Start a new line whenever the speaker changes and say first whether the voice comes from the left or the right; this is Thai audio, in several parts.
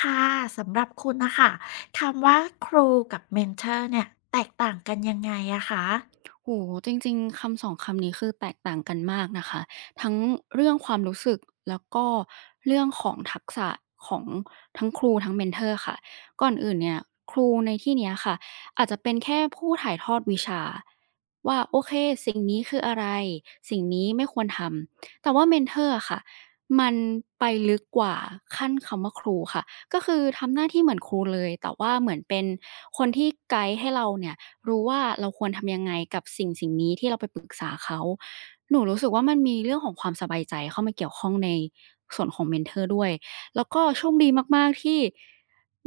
left: ค่ะสำหรับคุณนะค่ะคำว่าครูกับเมนเทอร์เนี่ยแตกต่างกันยังไงอะคะ
right: โอ้โฮจริงๆคำสองคำนี้คือแตกต่างกันมากนะคะทั้งเรื่องความรู้สึกแล้วก็เรื่องของทักษะของทั้งครูทั้งเมนทอร์ค่ะก่อนอื่นเนี่ยครูในที่เนี้ยค่ะอาจจะเป็นแค่ผู้ถ่ายทอดวิชาว่าโอเคสิ่งนี้คืออะไรสิ่งนี้ไม่ควรทำแต่ว่าเมนทอร์อะค่ะมันไปลึกกว่าขั้นคำว่าครูค่ะก็คือทำหน้าที่เหมือนครูเลยแต่ว่าเหมือนเป็นคนที่ไกด์ให้เราเนี่ย รู้ว่าเราควรทำยังไงกับสิ่งสิ่งนี้ที่เราไปปรึกษาเขาหนูรู้สึกว่ามันมีเรื่องของความสบายใจเข้ามาเกี่ยวข้องในส่วนของเมนเทอร์ด้วยแล้วก็โชคดีมากๆที่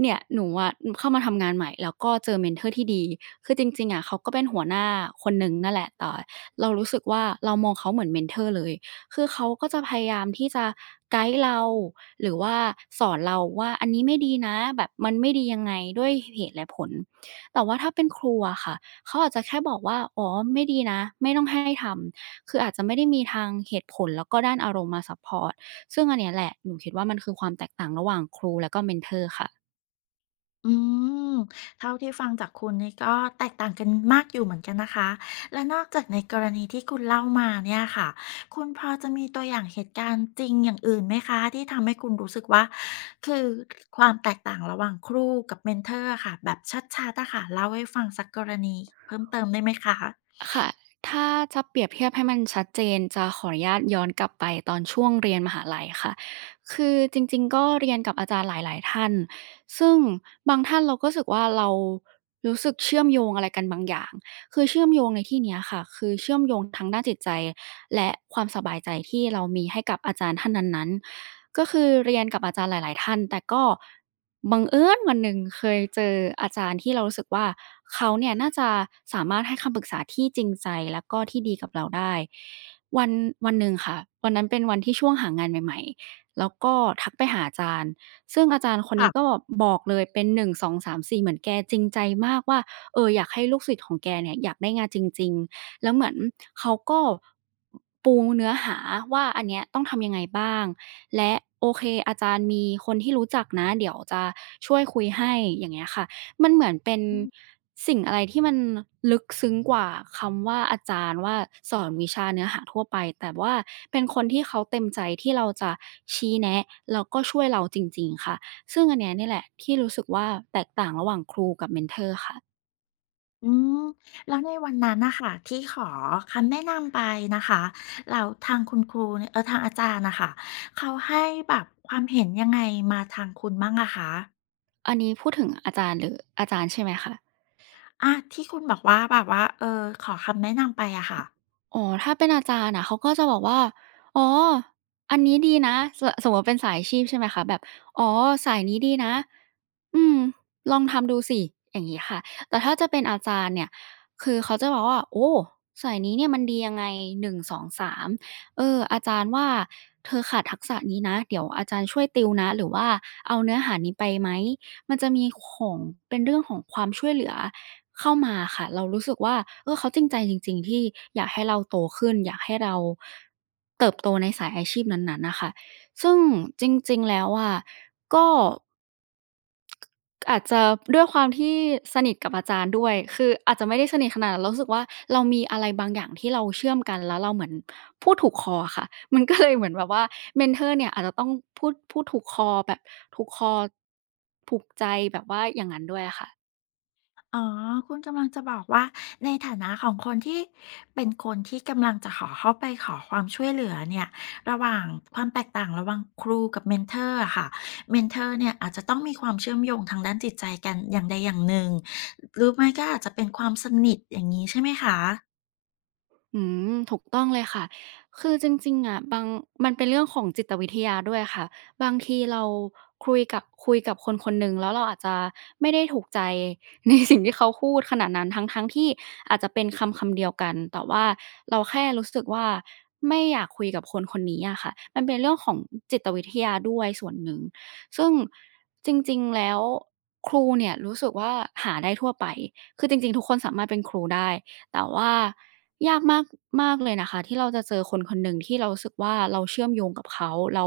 right: เนี่ยหนูอะเข้ามาทำงานใหม่แล้วก็เจอเมนเทอร์ที่ดีคือจริงๆอะเขาก็เป็นหัวหน้าคนหนึ่งนั่นแหละแต่เรารู้สึกว่าเรามองเขาเหมือนเมนเทอร์เลยคือเขาก็จะพยายามที่จะไกด์เราหรือว่าสอนเราว่าอันนี้ไม่ดีนะแบบมันไม่ดียังไงด้วยเหตุและผล แต่ว่าถ้าเป็นครูอะค่ะ เขาอาจจะแค่บอกว่า อ๋อไม่ดีนะ ไม่ต้องให้ทำ คืออาจจะไม่ได้มีทางเหตุผลแล้วก็ด้านอารมณ์มาซัปพอร์ตซึ่งอันเนี้ยแหละ หนูคิดว่ามันคือความแตกต่างระหว่างครูแล้วก็เมนทอร์ค่ะ
left: อืมเท่าที่ฟังจากคุณนี่ก็แตกต่างกันมากอยู่เหมือนกันนะคะและนอกจากในกรณีที่คุณเล่ามาเนี่ยค่ะคุณพอจะมีตัวอย่างเหตุการณ์จริงอย่างอื่นไหมคะที่ทำให้คุณรู้สึกว่าคือความแตกต่างระหว่างครูกับเมนเทอร์ค่ะแบบชัดๆอะค่ะเล่าให้ฟังสักกรณีเพิ่มเติมได้ไหมคะ
right: ค่ะถ้าจะเปรียบเทียบให้มันชัดเจนจะขออนุญาตย้อนกลับไปตอนช่วงเรียนมหาลัยค่ะคือจริงๆก็เรียนกับอาจารย์หลายๆท่านซึ่งบางท่านเราก็รู้สึกว่าเรารู้สึกเชื่อมโยงอะไรกันบางอย่างคือเชื่อมโยงในที่เนี้ยค่ะคือเชื่อมโยงทั้งด้านจิตใจและความสบายใจที่เรามีให้กับอาจารย์ท่านนั้นๆก็คือเรียนกับอาจารย์หลายๆท่านแต่ก็ บังเอิญวันหนึ่งเคยเจออาจารย์ที่เรารู้สึกว่าเขาเนี่ยน่าจะสามารถให้คำปรึกษาที่จริงใจแล้วก็ที่ดีกับเราได้วันวันหนึ่งค่ะวันนั้นเป็นวันที่ช่วงหางานใหม่ๆแล้วก็ทักไปหาอาจารย์ซึ่งอาจารย์คน
left: ค่ะ
right: นี้ก็บอกเลยเป็น1 2 3 4เหมือนแกจริงใจมากว่าเอออยากให้ลูกศิษย์ของแกเนี่ยอยากได้งานจริงๆแล้วเหมือนเขาก็ปูเนื้อหาว่าอันเนี้ยต้องทำยังไงบ้าง และโอเคอาจารย์มีคนที่รู้จักนะเดี๋ยวจะช่วยคุยให้อย่างเงี้ยค่ะมันเหมือนเป็นสิ่งอะไรที่มันลึกซึ้งกว่าคำว่าอาจารย์ว่าสอนวิชาเนื้อหาทั่วไปแต่ว่าเป็นคนที่เขาเต็มใจที่เราจะชี้แนะแล้วก็ช่วยเราจริงๆค่ะซึ่งอันเนี้ยเนี่ยแหละที่รู้สึกว่าแตกต่างระหว่างครูกับเมนทอร์ค่ะ
left: อืมแล้วในวันนั้นน่ะค่ะที่ขอคำแนะนำไปนะคะแล้วทางคุณครูเนี่ยทางอาจารย์น่ะค่ะเขาให้แบบความเห็นยังไงมาทางคุณบ้างอะคะ
right: อันนี้พูดถึงอาจารย์หรืออาจารย์ใช่ไหมคะ
left: อาที่คุณบอกว่าแบบว่าขอคำแนะนำไปอะค่ะ
right: อ๋อถ้าเป็นอาจารย์อะเขาก็จะบอกว่าอ๋ออันนี้ดีนะสสมมุติเป็นสายอาชีพใช่ไหมคะแบบอ๋อสายนี้ดีนะ อืมลองทำดูสิอย่างงี้ค่ะแต่ถ้าจะเป็นอาจารย์เนี่ยคือเขาจะบอกว่าโอ้สายนี้เนี่ยมันดียังไง1 2 3เอออาจารย์ว่าเธอขาดทักษะนี้นะเดี๋ยวอาจารย์ช่วยติวนะหรือว่าเอาเนื้อหานี้ไปไหมมันจะมีของเป็นเรื่องของความช่วยเหลือเข้ามาค่ะเรารู้สึกว่าเออเขาจริงใจจริงๆที่อยากให้เราโตขึ้นอยากให้เราเติบโตในสายอาชีพนั้นๆน่ะค่ะซึ่งจริงๆแล้วอะก็ อาจจะด้วยความที่สนิทกับอาจารย์ด้วยคืออาจจะไม่ได้สนิทขนาดนั้นเรารู้สึกว่าเรามีอะไรบางอย่างที่เราเชื่อมกันแล้วเราเหมือนพูดถูกคออะค่ะมันก็เลยเหมือนแบบว่าเมนทอร์เนี่ยอาจจะต้องพูดถูกคอแบบถูกคอถูกใจแบบว่าอย่างงั้นด้วยอะค่ะ
left: อ๋อคุณกำลังจะบอกว่าในฐานะของคนที่เป็นคนที่กำลังจะขอเข้าไปขอความช่วยเหลือเนี่ยระหว่างความแตกต่างระหว่างครูกับเมนเทอร์อะค่ะเมนเทอร์เนี่ยอาจจะต้องมีความเชื่อมโยงทางด้านจิตใจกันอย่างใดอย่างหนึ่งหรือไม่ก็อาจจะเป็นความสนิทอย่างนี้ใช่ไหมคะ
right: อืมถูกต้องเลยค่ะคือจริงๆอะบางมันเป็นเรื่องของจิตวิทยาด้วยค่ะ บางทีเราคุยกับคนคนหนึ่งแล้วเราอาจจะไม่ได้ถูกใจในสิ่งที่เขาพูดขนาดนั้นทั้งๆที่อาจจะเป็นคำคำเดียวกัน แต่ว่าเราแค่รู้สึกว่าไม่อยากคุยกับคนคนนี้อะค่ะมันเป็นเรื่องของจิตวิทยาด้วยส่วนหนึ่ง ซึ่งจริงๆแล้วครูเนี่ยรู้สึกว่าหาได้ทั่วไปคือจริงๆทุกคนสามารถเป็นครูได้แต่ว่า ยากมากมากเลยนะคะที่เราจะเจอคนคนหนึ่งที่เรารู้สึกว่าเราเชื่อมโยงกับเขาเรา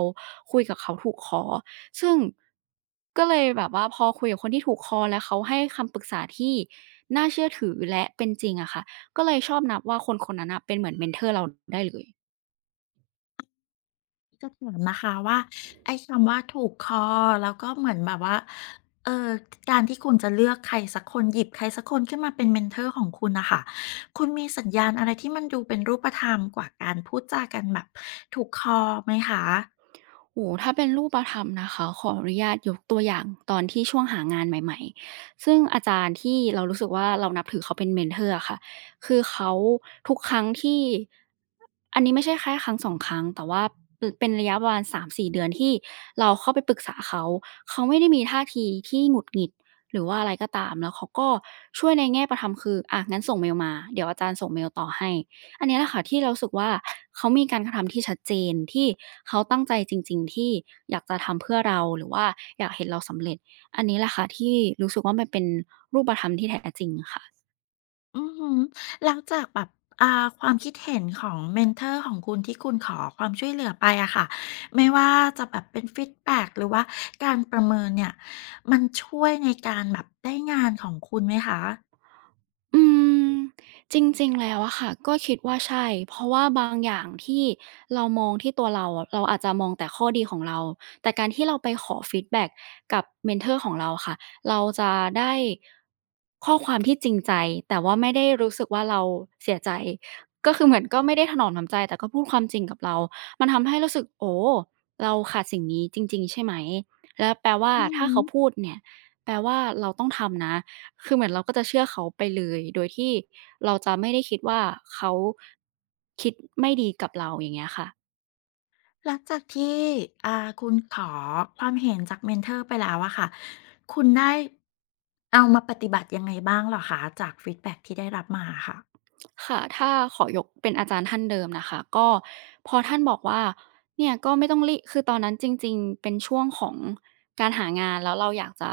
right: คุยกับเขาถูกคอซึ่งก็เลยแบบว่าพอคุยกับคนที่ถูกคอแล้วเขาให้คำปรึกษาที่น่าเชื่อถือและเป็นจริงอะค่ะก็เลยชอบนับว่าคนคนนั้นน่ะเป็นเหมือนเมนทอร์เราได้เลย
left: จะถามนะคะว่าไอ้คำว่าถูกคอแล้วก็เหมือนแบบว่าเอ่อการที่คุณจะเลือกใครสักคนหยิบใครสักคนขึ้นมาเป็น mentor ของคุณน่ะค่ะคุณมีสัญญาณอะไรที่มันดูเป็นรูปธรรมกว่าการพูดจากันแบบถูกคอไหมคะ
right: โอ้โฮถ้าเป็นรูปธรรมนะคะขออนุญาตยกตัวอย่างตอนที่ช่วงหางานใหม่ๆ ซึ่งอาจารย์ที่เรารู้สึกว่าเรานับถือเขาเป็น mentor อะค่ะคือเขาทุกครั้งที่อันนี้ไม่ใช่แค่ครั้ง2ครั้งแต่ว่าปเป็นระยะประมาณ3-4เดือนที่เราเข้าไปปรึกษาเขาเขาไม่ได้มีท่าทีที่หงุดหงิดหรือว่าอะไรก็ตามแล้วเขาก็ช่วยในแง่ประทำคืออะงั้นส่งเมลมาเดี๋ยวอาจารย์ส่งเมลต่อให้ อันเนี้ยแหละค่ะที่เรารู้สึกว่าเขามีการกระทำที่ชัดเจนที่เขาตั้งใจจริงๆที่อยากจะทำเพื่อเราหรือว่าอยากเห็นเราสำเร็จอันนี้แหละค่ะที่รู้สึกว่ามันเป็นรูปธรรมที่แท้จริงค่ะ
left: อือฮึแล้วจากแบบอ่าความคิดเห็นของ mentor ของคุณที่คุณขอความช่วยเหลือไปอะค่ะไม่ว่าจะแบบเป็นฟีดแบ็กหรือว่าการประเมินเนี่ยมันช่วยในการแบบได้งานของคุณไหมคะ
right: อืมจริงๆแล้วอะค่ะก็คิดว่าใช่เพราะว่าบางอย่างที่เรามองที่ตัวเราอะเราอาจจะมองแต่ข้อดีของเราแต่การที่เราไปขอฟีดแบ็กกับเมนทอร์ของเราค่ะเราจะได้ข้อความที่จริงใจแต่ว่าไม่ได้รู้สึกว่าเราเสียใจก็คือเหมือนก็ไม่ได้ถนอมน้ำใจแต่ก็พูดความจริงกับเรามันทำให้รู้สึกโอ้เราขาดสิ่งนี้จริงๆใช่ไหมแล้วแปลว่า
left: อือ
right: ถ้า
left: ฮึ
right: เขาพูดเนี่ยแปลว่าเราต้องทำนะ คือเหมือนเราก็จะเชื่อเขาไปเลย โดยที่เราจะไม่ได้คิดว่าเขาคิดไม่ดีกับเราอย่างเงี้ยค่ะ
left: หลังจากที่อ่าคุณขอความเห็นจากเมนทอร์ไปแล้วอะค่ะ คุณได้เอามาปฏิบัติยังไงบ้างเหรอคะจากฟีดแบ็กที่ได้รับมาอะค่ะ
right: ค่ะถ้าขอยกเป็นอาจารย์ท่านเดิมนะคะก็พอท่านบอกว่าเนี่ยก็ไม่ต้องรีคือตอนนั้นจริงๆเป็นช่วงของการหางานแล้วเราอยากจะ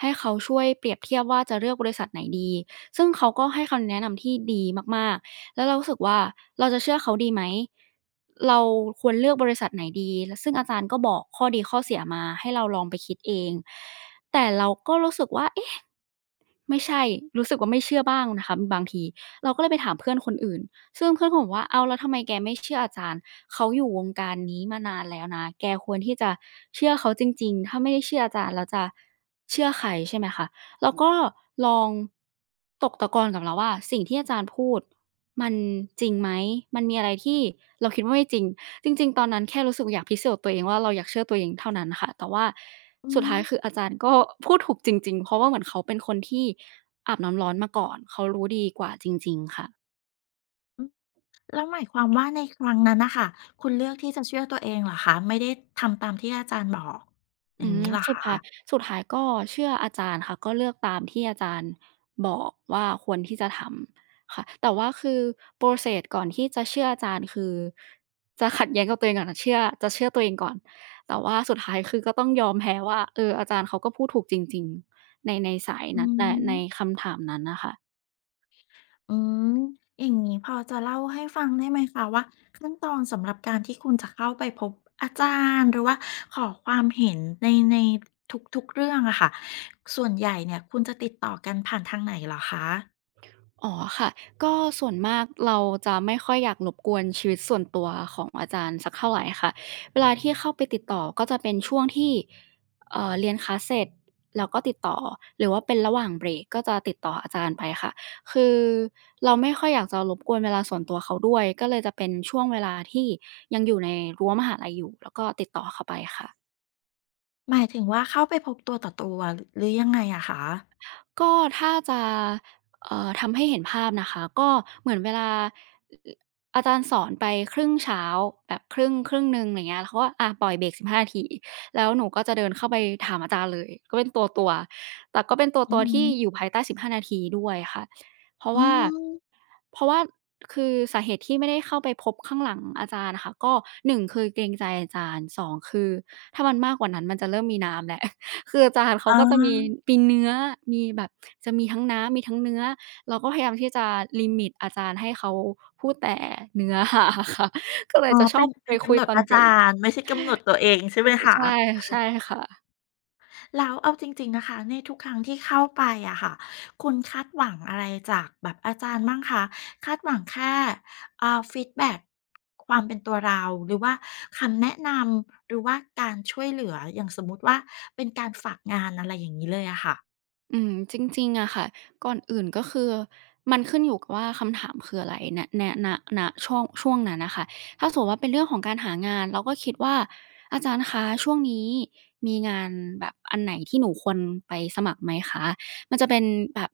right: ให้เขาช่วยเปรียบเทียบว่าจะเลือกบริษัทไหนดีซึ่งเขาก็ให้คำแนะนำที่ดีมากๆแล้วเรารู้สึกว่าเราจะเชื่อเขาดีไหมเราควรเลือกบริษัทไหนดีแล้วซึ่งอาจารย์ก็บอกข้อดีข้อเสียมาให้เราลองไปคิดเองแต่เราก็รู้สึกว่าเอ๊ะ ไม่ใช่รู้สึกว่าไม่เชื่อบ้างนะคะบางทีเราก็เลยไปถามเพื่อนคนอื่นซึ่งเพื่อนก็บอกว่าอ้าวแล้วทำไมแกไม่เชื่ออาจารย์เขาอยู่วงการนี้มานานแล้วนะแกควรที่จะเชื่อเขาจริงๆถ้าไม่ได้เชื่ออาจารย์แล้วจะเชื่อใครใช่ไหมคะเราก็ลองตกตะกอนกับเราว่าสิ่งที่อาจารย์พูดมันจริงไหมมันมีอะไรที่เราคิดว่าไม่จริง จริงๆ ตอนนั้นแค่รู้สึกอยากพิสูจน์ตัวเองว่าเราอยากเชื่อตัวเองเท่านั้นค่ะ แต่ว่า
left: อื
right: สุด
left: ม
right: ท้ายคืออาจารย์ก็พูดถูกจริงๆ เพราะว่าเหมือนเขาเป็นคนที่อาบน้ำร้อนมาก่อน เขารู้ดีกว่าจริงๆ ค่ะ
left: อือแล้วหมายความว่าในครั้งนั้นน่ะค่ะคุณเลือกที่จะเชื่อตัวเองเหรอคะไม่ได้ทำตามที่อาจารย์บอกอ
right: อื
left: ย่าง
right: ม
left: งี้เหรอ
right: สุด
left: คะ
right: ท้ายก็เชื่ออาจารย์ค่ะก็เลือกตามที่อาจารย์บอกว่าควรที่จะทำค่ะแต่ว่าคือ process ก่อนที่จะเชื่ออาจารย์คือจะขัดแย้งกับตัวเองก่อนคะเชื่อตัวเองก่อนแต่ว่าสุดท้ายคือก็ต้องยอมแพ้ว่าเอออาจารย์เขาก็พูดถูกจริงๆในสาย
left: อื
right: นั้นในใน
left: ม
right: คำถามนั้นน่ะค่ะ
left: อืมอย่างนี้พอจะเล่าให้ฟังได้ไหมคะว่าขั้นตอนสำหรับการที่คุณจะเข้าไปพบอาจารย์หรือว่าขอความเห็นในทุกๆเรื่องอะค่ะส่วนใหญ่เนี่ยคุณจะติดต่อกันผ่านทางไหนเหรอคะ
right: อ๋อค่ะก็ส่วนมากเราจะไม่ค่อยอยากรบกวนชีวิตส่วนตัวของอาจารย์สักเท่าไรค่ะเวลาที่เข้าไปติดต่อก็จะเป็นช่วงที่เรียนคลาสเสร็จแล้วก็ติดต่อหรือว่าเป็นระหว่างเบรกก็จะติดต่ออาจารย์ไปค่ะคือเราไม่ค่อยอยากจะรบกวนเวลาส่วนตัวเขาด้วยก็เลยจะเป็นช่วงเวลาที่ยังอยู่ในรั้วมหาลัยอยู่แล้วก็ติดต่อเขาไปค่ะ
left: หมายถึงว่าเข้าไปพบตัวต่อตัวหรือยังไงอะคะ
right: ก็ถ้าจะทำให้เห็นภาพนะคะก็เหมือนเวลาออาจารย์สอนไปครึ่งเช้าแบบครึ่งหนึ่งอย่างเงี้ยแล้วเขาก็อะปล่อยเบรก15นาทีแล้วหนูก็จะเดินเข้าไปถามอาจารย์เลยก็เป็นตัวๆแต่ก็เป็นตั
left: อื
right: ว
left: อ
right: ๆ
left: ฮึ
right: ที่อยู่ภายใต้15นาทีด้วยค่ะเพราะ
left: อื
right: ว่า
left: ม
right: เพราะว่าคือสาเหตุที่ไม่ได้เข้าไปพบข้างหลังอาจารย์น่ะค่ะก็หนึ่งคือเกรงใจอาจารย์สองคือถ้ามันมากกว่านั้นมันจะเริ่มมีน้ำแล้ว คืออาจารย์เขา
left: อา
right: ก็จะมีเนื้อมีแบบจะมีทั้งน้ำมีทั้งเนื้อเราก็พยายามที่จะลิมิตอาจารย์ให้เขาพูดแต่เนื้อ หาค่ะก็เลย
left: อ๋อ
right: จะชอ
left: เป็
right: บ
left: น
right: ไป
left: เป็น
right: คุ
left: กำ
right: ย
left: หนด
right: ตอน
left: อา
right: เบร
left: จา
right: ก
left: รย์ไม่ใช่กำหนดตัวเองใช่ไหมคะ
right: ใช่ใช่ค่ะ
left: แล้วเอาจริงๆนะคะในทุกครั้งที่เข้าไปอะค่ะคุณคาดหวังอะไรจากแบบอาจารย์บ้างคะคาดหวังแค่ฟีดแบ็กความเป็นตัวเราหรือว่าคำแนะนำหรือว่าการช่วยเหลืออย่างสมมุติว่าเป็นการฝากงานอะไรอย่างงี้เลยอะค่ะ
right: อืมจริงๆอะค่ะก่อนอื่นก็คือมันขึ้นอยู่กับว่าคำถามคืออะไรณช่วงนั้นน่ะค่ะถ้าสมมุติว่าเป็นเรื่องของการหางานเราก็คิดว่าอาจารย์คะช่วงนี้มีงานแบบอันไหนที่หนูควรไปสมัครไหมคะมันจะเป็นแบบ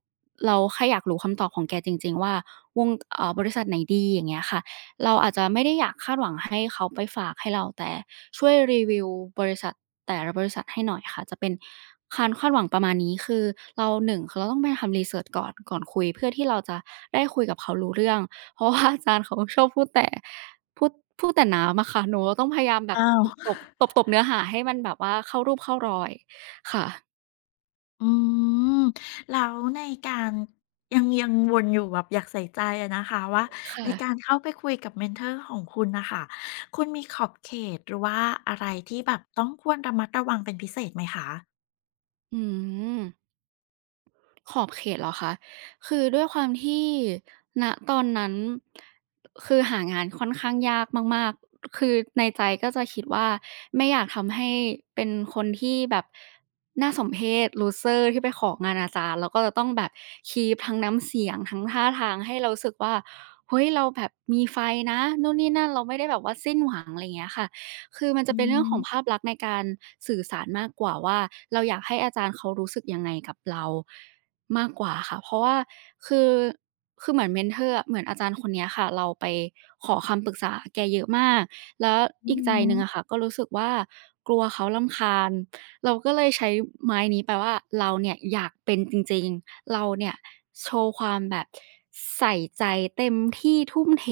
right: เราแค่อยากรู้คำตอบของแกจริงๆว่าวงบริษัทไหนดีอย่างเงี้ยค่ะเราอาจจะไม่ได้อยากคาดหวังให้เขาไปฝากให้เราแต่ช่วยรีวิวบริษัท แต่ละบริษัทให้หน่อยค่ะจะเป็นการคาดหวังประมาณนี้คือเราหนึ่งคือเราต้องไปทำ research ก่อนคุยเพื่อที่เราจะได้คุยกับเขารู้เรื่องเพราะว่าอาจารย์เขาชอบพูดแต่พูดพูดแต่น้ำอะค่ะหนูก็ต้องพยายามแบบ
left: อ้าว
right: ตบๆตบๆเนื้อหาให้มันแบบว่าเข้ารูปเข้ารอยค่ะ
left: อืมแล้วในการยังวนอยู่แบบอยากใส่ใจอะนะคะว่าใน
right: ค่ะ
left: การเข้าไปคุยกับเมนเทอร์ของคุณนะคะคุณมีขอบเขตหรือว่าอะไรที่แบบต้องควรระมัดระวังเป็นพิเศษไหมคะ
right: อืม ขอบเขตเหรอคะคือด้วยความที่ณตอนนั้นคือหางานค่อนข้างยากมากๆคือในใจก็จะคิดว่าไม่อยากทำให้เป็นคนที่แบบน่าสมเพช loser ที่ไปของานอาจารย์แล้วก็จะต้องแบบคีปทั้งน้ำเสียงทั้งท่าทางให้เรารู้สึกว่าเฮ้ยเราแบบมีไฟนะนู่นนี่นั่นเราไม่ได้แบบว่าสิ้นหวังอะไรอย่างเงี้ยค่ะคือมันจะ
left: อื
right: เป็นเรื่องของภาพ
left: ม
right: ลักษณ์ในการสื่อสารมากกว่าว่าเราอยากให้อาจารย์เขารู้สึกยังไงกับเรา มากกว่าค่ะเพราะว่าคือเหมือน mentor อะเหมือนอาจารย์คนเนี้ยค่ะเราไปขอคำปรึกษาแกเยอะมากแล้ว
left: อื
right: อีกใจห
left: ม
right: นึ่งอะค่ะก็รู้สึกว่ากลัวเขารำคาญเราก็เลยใช้ไม้นี้แปลว่าเราเนี่ยอยากเป็นจริงๆเราเนี่ยโชว์ความแบบใส่ใจเต็มที่ทุ่มเท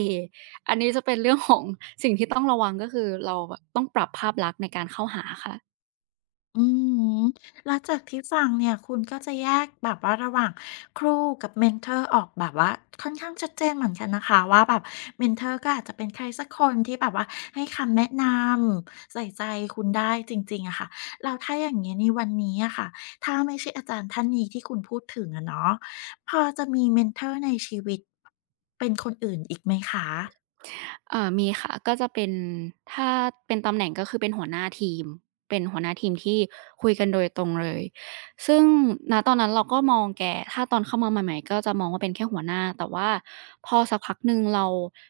right: อันนี้จะเป็นเรื่องของสิ่งที่ต้องระวังก็คือเราแบบต้องปรับภาพลักษณ์ในการเข้าหาค่ะ
left: อืมแล้วจากที่ฟังเนี่ยคุณก็จะแยกแบบว่าระหว่างครูกับเมนเทอร์ออกแบบว่าค่อนข้างชัดเจนเหมือนกันนะคะว่าแบบเมนเทอร์ก็อาจจะเป็นใครสักคนที่แบบว่าให้คำแนะนำใส่ใจคุณได้จริงๆอะค่ะเราถ้าอย่างเงี้ยในวันนี้อะค่ะถ้าไม่ใช่อาจารย์ท่านนี้ที่คุณพูดถึงอะเนาะพอจะมีเมนเทอร์ในชีวิตเป็นคนอื่นอีกไหมคะ
right: มีค่ะก็จะเป็นถ้าเป็นตำแหน่งก็คือเป็นหัวหน้าทีมเป็นหัวหน้าทีมที่คุยกันโดยตรงเลยซึ่งณตอนนั้นเราก็มองแกถ้าตอนเข้ามาใหม่ๆก็จะมองว่าเป็นแค่หัวหน้าแต่ว่าพอสักพักหนึ่งเรา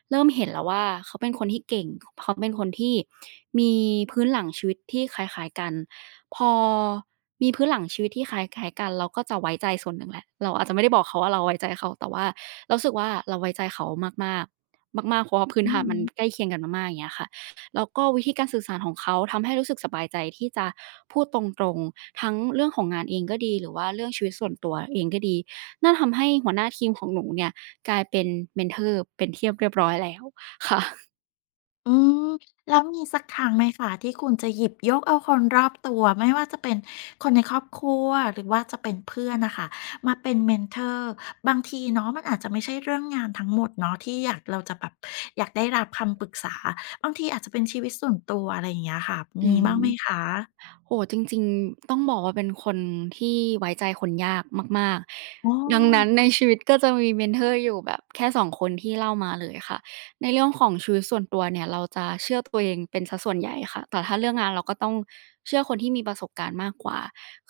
right: เริ่มเห็นแล้วว่าเขาเป็นคนที่เก่งเขาเป็นคนที่มีพื้นหลังชีวิตที่คล้ายๆกันพอมีพื้นหลังชีวิตที่คล้ายๆกันเราก็จะไว้ใจส่วนหนึ่งแหละเราอาจจะไม่ได้บอกเขาว่าเราไว้ใจเขาแต่ว่าเรารู้สึกว่าเราไว้ใจเขามากๆ มากๆเพราะว่าพื้น
left: อื
right: ฐานมัน
left: ม
right: ใกล้เคียงกันมากๆอย่างเงี้ยค่ะ แล้วก็วิธีการสื่อสารของเขาทำให้รู้สึกสบายใจที่จะพูดตรงๆทั้งเรื่องของงานเองก็ดีหรือว่าเรื่องชีวิตส่วนตัวเองก็ดีนั่นทำให้หัวหน้าทีมของหนูเนี่ยกลายเป็นเมนทอร์เป็นที่เรียบร้อยแล้วค่ะ
left: อืมแล้วมีสักครั้งไหมคะที่คุณจะหยิบยกเอาคนรอบตัวไม่ว่าจะเป็นคนในครอบครัวหรือว่าจะเป็นเพื่อนน่ะค่ะมาเป็นเมนทอร์บางทีเนาะมันอาจจะไม่ใช่เรื่องงานทั้งหมดเนาะที่อยากเราจะแบบอยากได้รับคำปรึกษาบางทีอาจจะเป็นชีวิตส่วนตัวอะไรอย่างเงี้ยค่ะ
right: อื
left: มีบ้างไหม
right: ม
left: คะ
right: โอ้โฮจริงๆต้องบอกว่าเป็นคนที่ไว้ใจคนยากมาก
left: อ๋อ
right: ๆดังนั้นในชีวิตก็จะมีเมนทอร์อยู่แบบแค่สองคนที่เล่ามาเลยค่ะในเรื่องของชีวิตส่วนตัวเนี่ยเราจะเชื่อตัวเองเป็นเสียส่วนใหญ่ค่ะแต่ถ้าเรื่องงานเราก็ต้องเชื่อคนที่มีประสบการณ์มากกว่า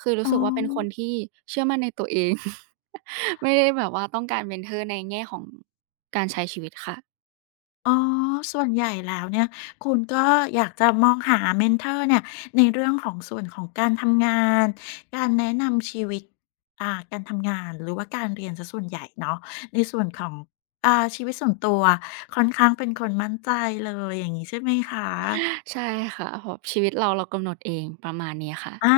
right: คือรู้
left: อ๋อ
right: สึกว่าเป็นคนที่เชื่อมั่นในตัวเอง ไม่ได้แบบว่าต้องการเมนทอร์ในแง่ของการใช้ชีวิตค่ะ
left: อ๋อส่วนใหญ่แล้วเนี่ยคุณก็อยากจะมองหาเมนเทอร์เนี่ยในเรื่องของส่วนของการทำงานการแนะนำชีวิตอ่าการทำงานหรือว่าการเรียนเสียส่วนใหญ่เนาะในส่วนของอ่าชีวิตส่วนตัวค่อนข้างเป็นคนมั่นใจเลยอย่างงี้ใช่ไหมคะ
right: ใช่ค่ะเพราะชีวิตเราเรากำหนดเองประมาณนี้ค่ะ
left: อา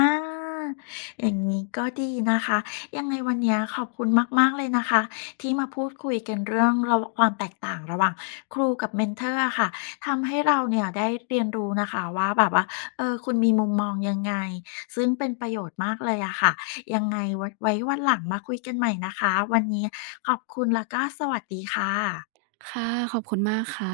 left: อย่างนี้ก็ดีนะคะยังไงวันเนี้ยขอบคุณมากๆเลยนะคะที่มาพูดคุยกันเรื่องระความแตกต่างระหว่างครูกับเมนทอร์อะค่ะทำให้เราเนี่ยได้เรียนรู้นะคะว่าแบบว่าเออคุณมีมุมมองยังไงซึ่งเป็นประโยชน์มากเลยอะค่ะยังไงไว้ไว้วันหลังมาคุยกันใหม่นะคะวันนี้ขอบคุณแล้วก็สวัสดีค่ะ
right: ค่ะขอบคุณมากค่ะ